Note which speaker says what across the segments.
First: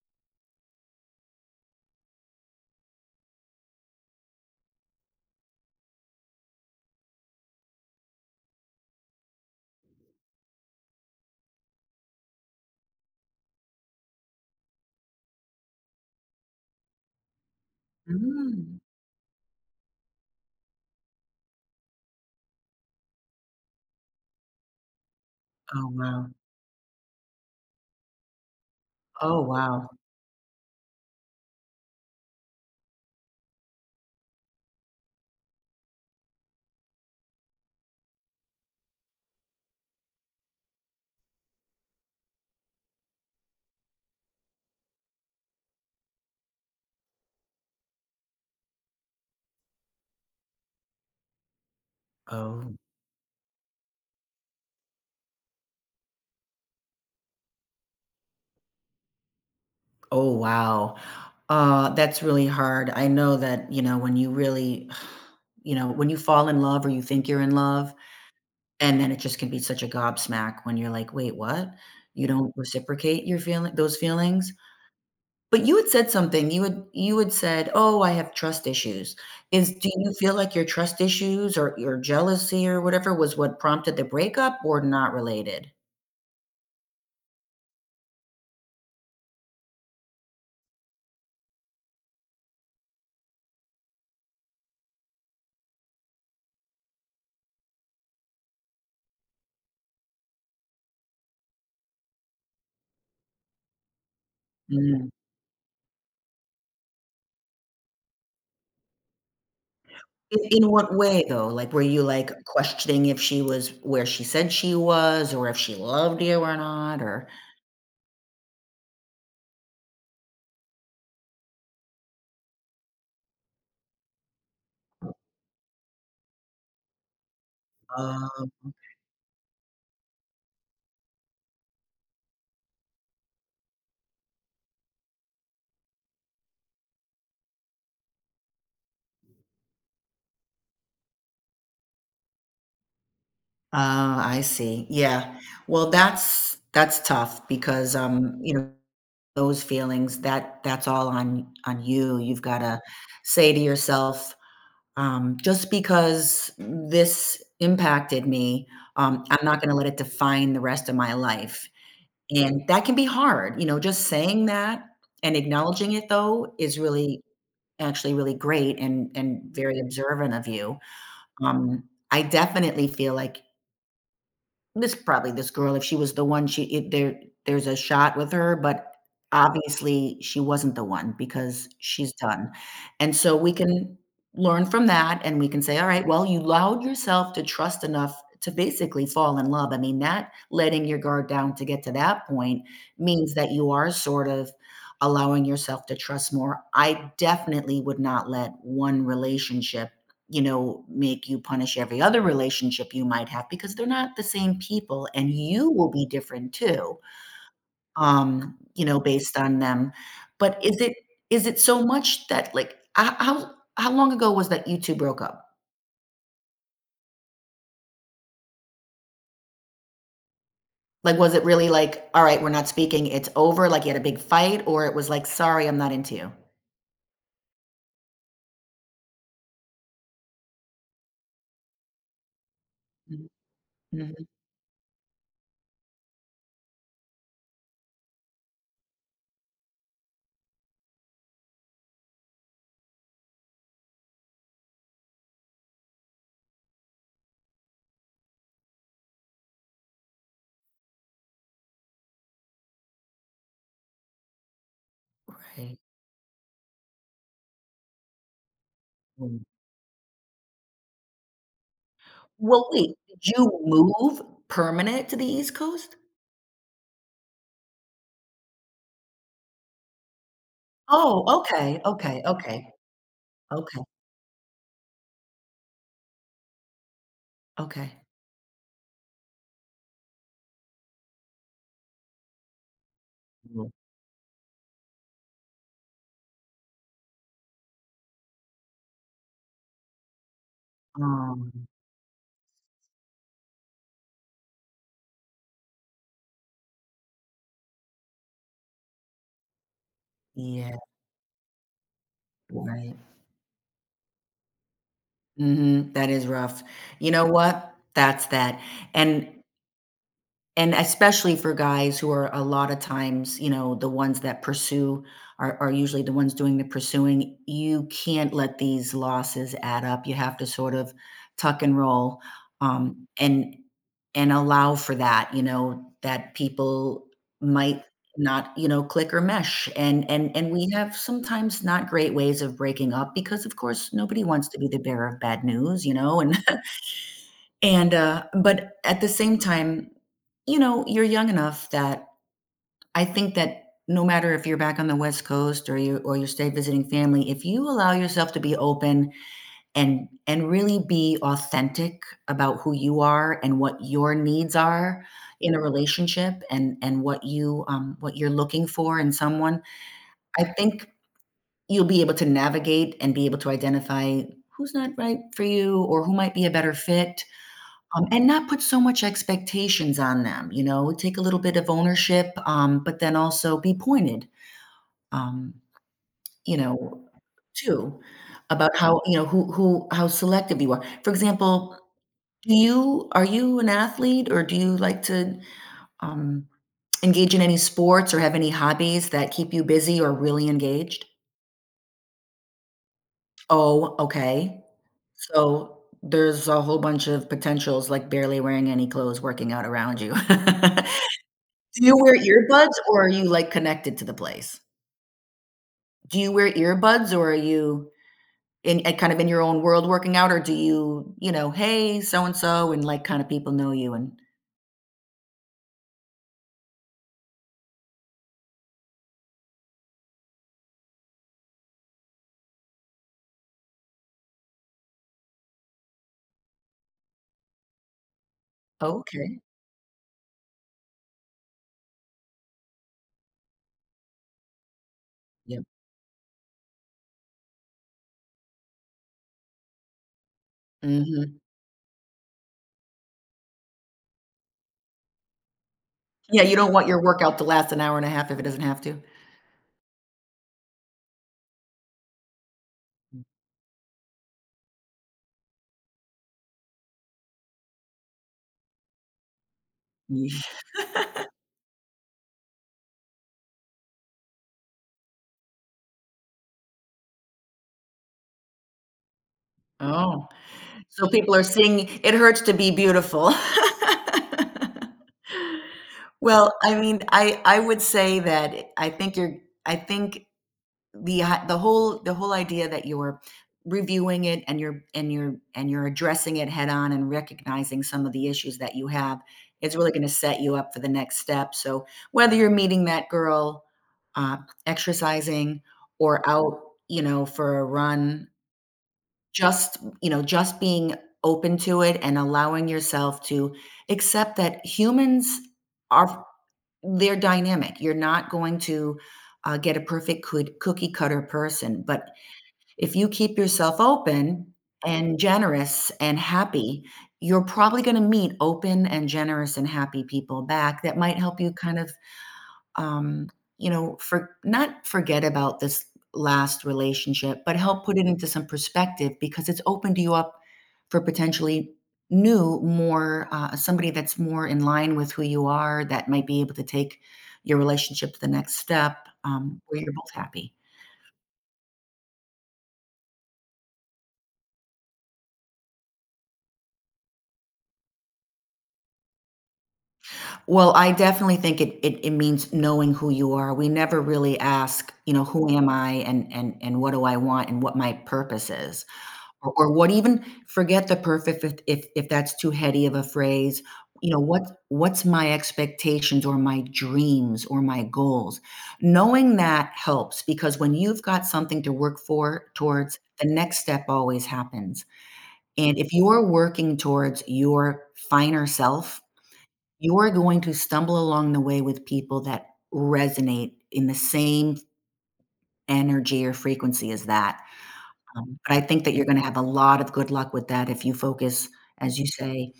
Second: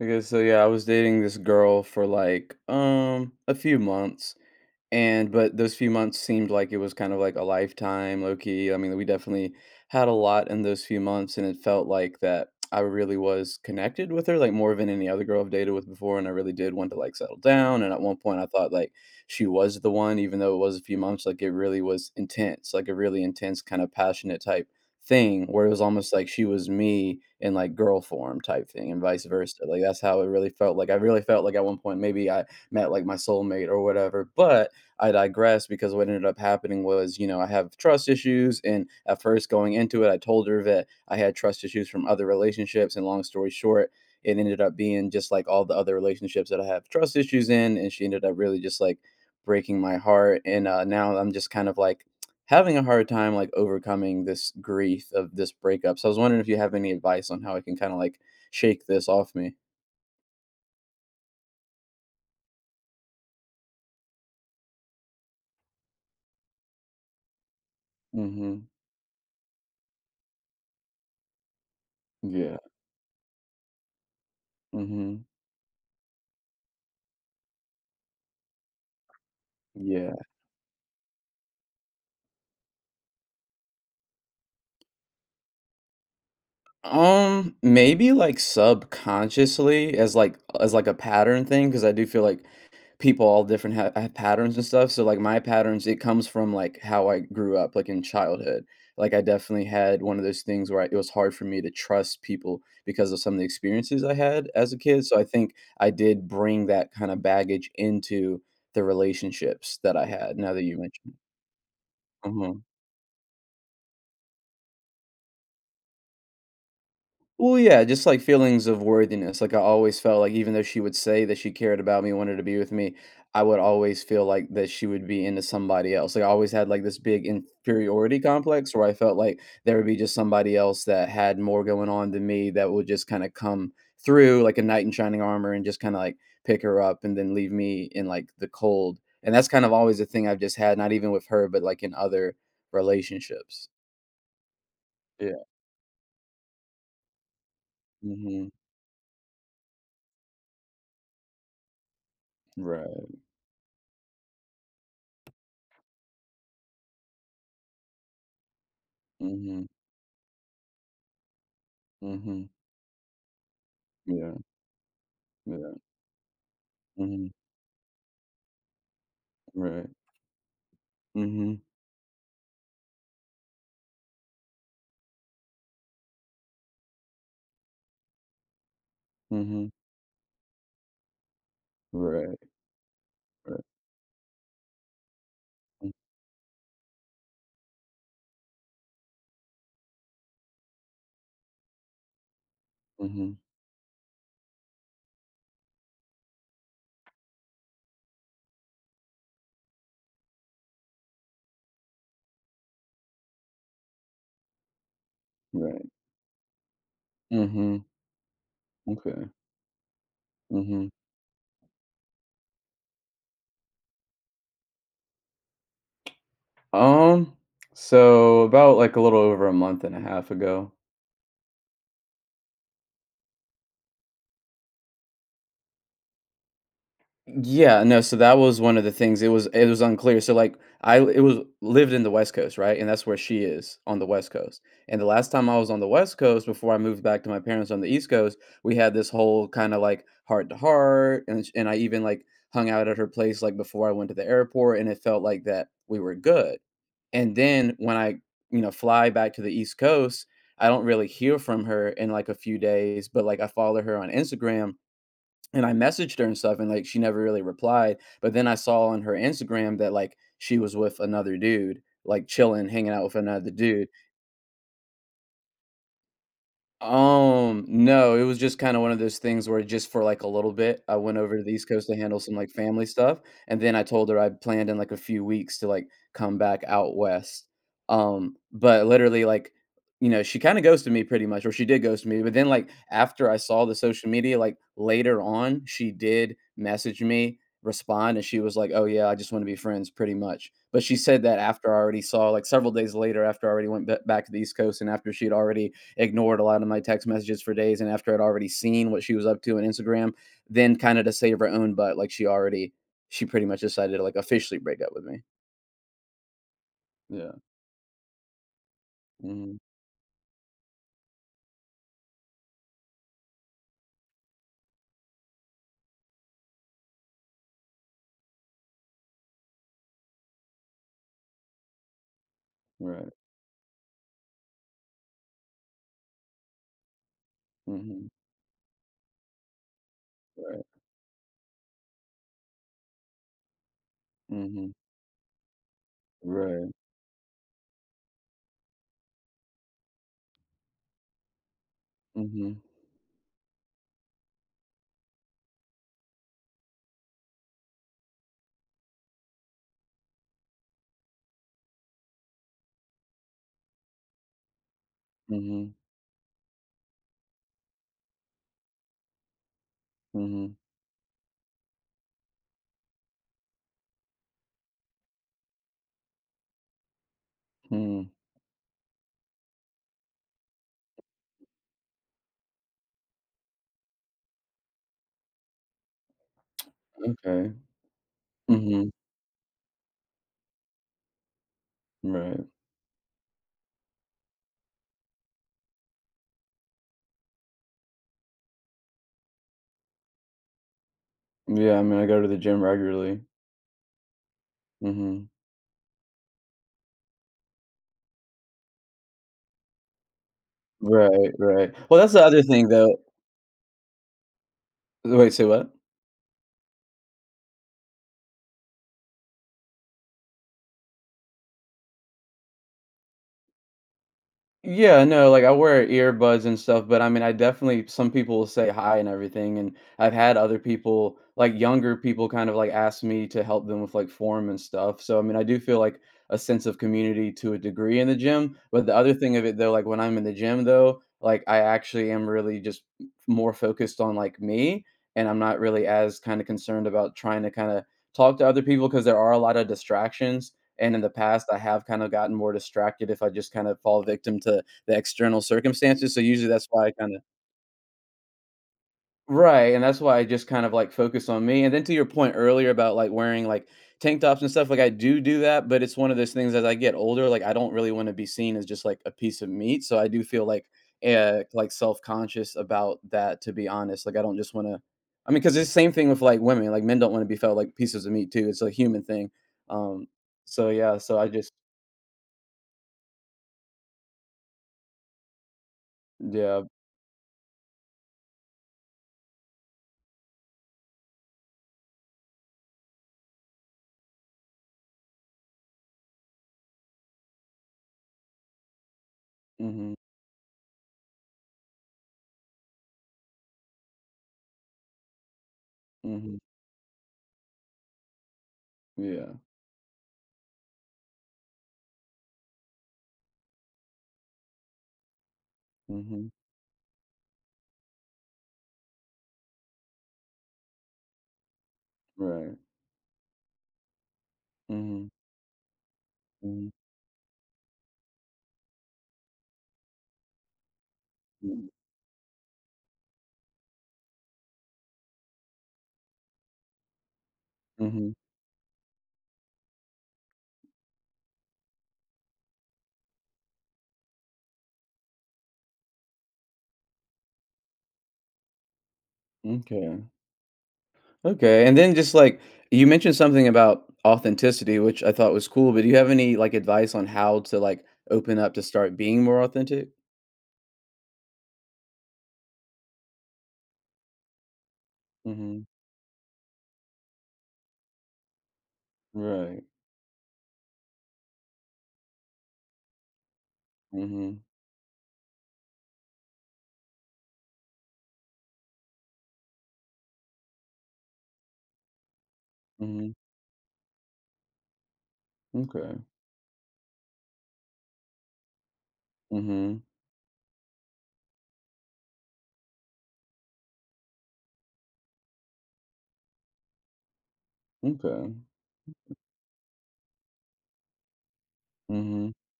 Speaker 1: Okay, so yeah, I was dating this girl for like a few months, and but those few months seemed like it was kind of like a lifetime, low key. I mean, we definitely had a lot in those few months, and it felt like that I really was connected with her, like more than any other girl I've dated with before. And I really did want to like settle down. And at one point, I thought
Speaker 2: Mm.
Speaker 1: like she was the one, even though it was a few months. Like it really was intense, like a really intense kind of passionate type thing, where it was
Speaker 2: Oh,
Speaker 1: almost like
Speaker 2: wow.
Speaker 1: she was me in like girl form type thing, and vice
Speaker 2: Oh,
Speaker 1: versa. Like
Speaker 2: wow.
Speaker 1: that's how it really felt. Like I really felt like at one point maybe I met like my soulmate or whatever. But I digress because, what ended up happening was, you know, I have trust issues. And at first, going into it, I told her that I had trust issues from other relationships. And long story short, it ended up being just like all the other relationships that I have trust issues in. And she ended up really just like breaking my heart. And now I'm just kind of like
Speaker 2: Oh.
Speaker 1: having a hard time like overcoming this grief of this breakup. So I was wondering if you have any advice on how I can kind of like shake this off me.
Speaker 2: Oh, wow. That's really hard. I know that, you know, when you really you know, when you fall in love or you think you're in love,
Speaker 1: Mm-hmm.
Speaker 2: and then it just can be such a gobsmack when you're like, "Wait, what? You don't
Speaker 1: Yeah.
Speaker 2: reciprocate your feeling those feelings?"
Speaker 1: Mm-hmm.
Speaker 2: But you had said something. You had said, "Oh, I have trust issues." Is do you
Speaker 1: Yeah.
Speaker 2: feel like your trust issues or your jealousy or whatever was what prompted the breakup or not related?
Speaker 1: Maybe like subconsciously as like a pattern thing because I do feel like people all different have patterns and stuff. So like my patterns, it comes from like how I grew up, like in childhood. Like I definitely had one of those things where I, it was hard for me to trust people because of some of the experiences I had as a kid. So I think I did bring that kind of baggage into the relationships that I had. Now that
Speaker 2: In
Speaker 1: you
Speaker 2: what
Speaker 1: mentioned
Speaker 2: way though? Like, were you, like,
Speaker 1: it.
Speaker 2: questioning if she was where she said she was or if she loved you or not or
Speaker 1: Well, yeah, just like feelings of worthiness. Like I always felt like even though she would say that she cared about me, wanted to be with me, I would always feel like that she would be into somebody else. Like I always had like this big inferiority
Speaker 2: Oh, oh,
Speaker 1: complex where I felt like there would be just somebody else that had more going on than me that would just kind of come through like a knight in shining armor and just kind of like pick her up and then leave me in like the cold. And that's kind of always a thing I've just had, not even with her, but like in other relationships.
Speaker 2: I see. Yeah.
Speaker 1: Yeah.
Speaker 2: Well, that's tough because,
Speaker 1: Hmm.
Speaker 2: you know, those feelings, that's all on you. You've gotta
Speaker 1: Right.
Speaker 2: say to yourself, "Just because this impacted me, I'm not
Speaker 1: Hmm.
Speaker 2: gonna let it define the rest of my life."
Speaker 1: Hmm.
Speaker 2: And that can be hard, you know, just
Speaker 1: Yeah,
Speaker 2: saying that and
Speaker 1: yeah,
Speaker 2: acknowledging it though is really
Speaker 1: mhm,
Speaker 2: actually really great and very
Speaker 1: right,
Speaker 2: observant of you.
Speaker 1: mhm,
Speaker 2: Um, I definitely feel like this probably this girl, if she was the one, she it there there's a shot with her, but
Speaker 1: mhm,
Speaker 2: obviously she wasn't the one because she's
Speaker 1: right,
Speaker 2: done. And so we
Speaker 1: right,
Speaker 2: can learn from that and we can say, "All
Speaker 1: mm,
Speaker 2: right, well, you allowed yourself to trust enough to basically fall in love." I mean, that letting your guard down to get to that point means
Speaker 1: mhm,
Speaker 2: that you are sort of allowing yourself to trust more. I definitely would not let one relationship you know, make you punish every other relationship you might have because they're not the same people and you
Speaker 1: right,
Speaker 2: will be different too,
Speaker 1: mhm,
Speaker 2: you know,
Speaker 1: okay,
Speaker 2: based on them. But is
Speaker 1: mhm.
Speaker 2: it is it so much that like h- how how long ago was that you two broke up?
Speaker 1: Um, so about like a little over a month and a half ago.
Speaker 2: Like was it really like, all right, we're not speaking, it's over, like you had a big fight, or it was like, sorry, I'm not into you?
Speaker 1: Yeah, no, so that was one of the things, it was unclear, so, like, I it was lived in the West Coast, right, and that's where
Speaker 2: Mhm,
Speaker 1: she is, on the
Speaker 2: mhm.
Speaker 1: West Coast, and the last time I was on the West Coast before I moved back to my parents on the East Coast, we had this whole kinda, like, heart-to-heart, and sh and I even, like, hung out at her place, like, before I went to the airport, and it felt like that we were good, and then when I, you know, fly back to the East Coast, I don't really hear from her in, like, a few days, but, like, I follow her on Instagram, and I
Speaker 2: Right.
Speaker 1: messaged her and stuff, and, like, she never really replied, but then I saw on her
Speaker 2: Mm.
Speaker 1: Instagram that, like, she was with another dude, like, chilling,
Speaker 2: Well,
Speaker 1: hanging
Speaker 2: wait,
Speaker 1: out with
Speaker 2: did
Speaker 1: another
Speaker 2: you
Speaker 1: dude.
Speaker 2: move permanent to the East Coast?
Speaker 1: No, it was just kinda one of those things where just for, like, a little bit, I went
Speaker 2: Oh,
Speaker 1: over to the East
Speaker 2: okay,
Speaker 1: Coast to handle
Speaker 2: okay,
Speaker 1: some, like,
Speaker 2: okay,
Speaker 1: family stuff, and then
Speaker 2: okay,
Speaker 1: I told her I planned in, like, a few weeks to, like, come back out West.
Speaker 2: okay.
Speaker 1: But literally, like, you know, she kinda ghosted me pretty much, or she did ghost me, but then, like, after I saw the social media, like, later on, she did message me, respond, and she was like, "Oh, yeah, I just wanna be friends," pretty much. But she said that
Speaker 2: Um,
Speaker 1: after I already saw, like, several days later after I already went b back to the East Coast and after she'd already ignored a lot of my text messages for days. And after I'd already seen what she was up to on Instagram, then
Speaker 2: yeah,
Speaker 1: kind of to save her own butt, like she already,
Speaker 2: right.
Speaker 1: she pretty much decided to like officially break up with me.
Speaker 2: Mhm, that is rough. You know
Speaker 1: Yeah.
Speaker 2: what? That's that, and
Speaker 1: Hmm.
Speaker 2: And especially for guys who are a lot of times, you know, the ones that pursue are usually the ones doing the pursuing. You can't let these losses add up. You have to sort of tuck and roll
Speaker 1: Right.
Speaker 2: and allow for that, you know, that people might
Speaker 1: Hmm.
Speaker 2: not, you know, click or mesh. And and
Speaker 1: Right.
Speaker 2: we have sometimes not great ways of breaking up because of course nobody wants to be
Speaker 1: Hmm.
Speaker 2: the bearer of bad news, you know, and
Speaker 1: Right.
Speaker 2: but at the same time, you know, you're young enough that
Speaker 1: Hmm.
Speaker 2: I think that no matter if you're back on the West Coast or you stay visiting family, if you allow yourself to be open and really be authentic about who you are and what your needs are in a
Speaker 1: Hmm.
Speaker 2: relationship and what you what you're looking for in someone, I
Speaker 1: Hmm.
Speaker 2: think you'll be able to navigate and be able to identify who's not right for you or who might be a better fit
Speaker 1: Hmm.
Speaker 2: and not put so much expectations on them, you know? Take a little bit of ownership, but then also be pointed, um, you know,
Speaker 1: Okay.
Speaker 2: too, about
Speaker 1: Hmm.
Speaker 2: how, you know, who how selective you are. For example,
Speaker 1: Right.
Speaker 2: do you are you an athlete or do you like to, um, engage in any sports or have any hobbies that keep you busy or really engaged?
Speaker 1: Yeah. I mean, I go to the gym regularly.
Speaker 2: Oh, okay.
Speaker 1: Hmm.
Speaker 2: So, there's a whole bunch of potentials, like barely wearing any clothes, working out around you.
Speaker 1: Right. Right.
Speaker 2: Do you
Speaker 1: Well, that's
Speaker 2: wear
Speaker 1: the other thing,
Speaker 2: earbuds
Speaker 1: though.
Speaker 2: or are you, like, connected to the place?
Speaker 1: Wait, say what?
Speaker 2: Do you wear earbuds or are you in kind of in your own world working out, or do you, you know, "Hey, so and so," and, like, kinda people know you and
Speaker 1: Yeah, no, like I wear earbuds and stuff, but I mean, I definitely some people will say hi and everything, and I've had other people, like younger people, kind of like ask me to help them with like form and stuff. So I mean, I do feel like a sense of community to a degree in the gym. But the other thing
Speaker 2: okay.
Speaker 1: of it though, like when I'm in the gym though, like I actually am really just more focused on like me, and I'm not
Speaker 2: Yeah,
Speaker 1: really as kind of concerned about trying to kind of talk to other people because there are a lot of distractions and in the
Speaker 2: mhm.
Speaker 1: past, I have kind of gotten more distracted if I just kind of fall victim to the external circumstances. So
Speaker 2: Yeah,
Speaker 1: usually
Speaker 2: you
Speaker 1: that's
Speaker 2: don't
Speaker 1: why
Speaker 2: want
Speaker 1: I
Speaker 2: your
Speaker 1: kind of
Speaker 2: workout to last an hour and a half if it doesn't have to.
Speaker 1: Right, and that's why I just kind of like focus on me. And then to your point earlier about like wearing like tank tops and stuff, like I do do that, but it's one of those things as I get older, like I don't really want to be seen as just like a piece of meat. So I do
Speaker 2: Ye
Speaker 1: feel like self-conscious about that to be honest. Like I don't just want to I mean cuz it's the same thing with like women. Like men don't want to be felt like pieces of meat too. It's a human thing. Um
Speaker 2: Oh,
Speaker 1: so yeah,
Speaker 2: so
Speaker 1: so I
Speaker 2: people are
Speaker 1: just
Speaker 2: seeing "It hurts to be beautiful." Well,
Speaker 1: yeah.
Speaker 2: I mean, I would say that I think I think the whole idea that you're reviewing it and you're addressing it head on and recognizing some of the issues that you have is really
Speaker 1: Mhm,
Speaker 2: going to set you up for the next step so whether you're meeting that girl uh, exercising or
Speaker 1: mhm,
Speaker 2: out you know for a run
Speaker 1: yeah,
Speaker 2: just you know just being open to it and allowing yourself to accept that humans are
Speaker 1: mhm,
Speaker 2: they're dynamic. You're not going to, get a perfect cood cookie cutter person, but
Speaker 1: right,
Speaker 2: if you keep yourself open
Speaker 1: mhm,
Speaker 2: and generous and
Speaker 1: mhm,
Speaker 2: happy, you're probably gonna meet open and generous and happy people back that might help you
Speaker 1: mm,
Speaker 2: kind of um, you know, for not forget about this last relationship, but help put it
Speaker 1: mhm,
Speaker 2: into some perspective because it's opened you up for potentially new, more somebody that's more in line with who you are that might be able to take your relationship to the next step where you're
Speaker 1: okay,
Speaker 2: both happy.
Speaker 1: okay, and then just, like, you mentioned something about authenticity, which I thought was cool, but do you have any, like, advice on how to, like, open up to start being more authentic?
Speaker 2: Well, I definitely think it means knowing who you are. We never really ask, you know, who
Speaker 1: Mhm,
Speaker 2: am I and what do I want and what my purpose is. Or
Speaker 1: right,
Speaker 2: or what even forget the perfect if that's too heady of a phrase, you know,
Speaker 1: mhm,
Speaker 2: what's my expectations or my dreams or my goals? Knowing that helps because when you've got something to work for towards,
Speaker 1: mhm,
Speaker 2: the next step always happens. And if
Speaker 1: okay,
Speaker 2: you're working towards your finer self,
Speaker 1: mhm,
Speaker 2: you're going to stumble along the way with people that resonate in the same energy or frequency as that.
Speaker 1: okay,
Speaker 2: But I think that you're gonna have a lot of good luck with that if you focus, as you
Speaker 1: mhm,
Speaker 2: say,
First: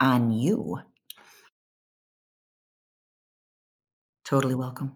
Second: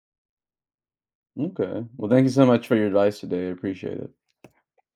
Speaker 2: on you.
Speaker 1: okay, well, thank you so much for your advice today, I appreciate it.
Speaker 2: Totally welcome.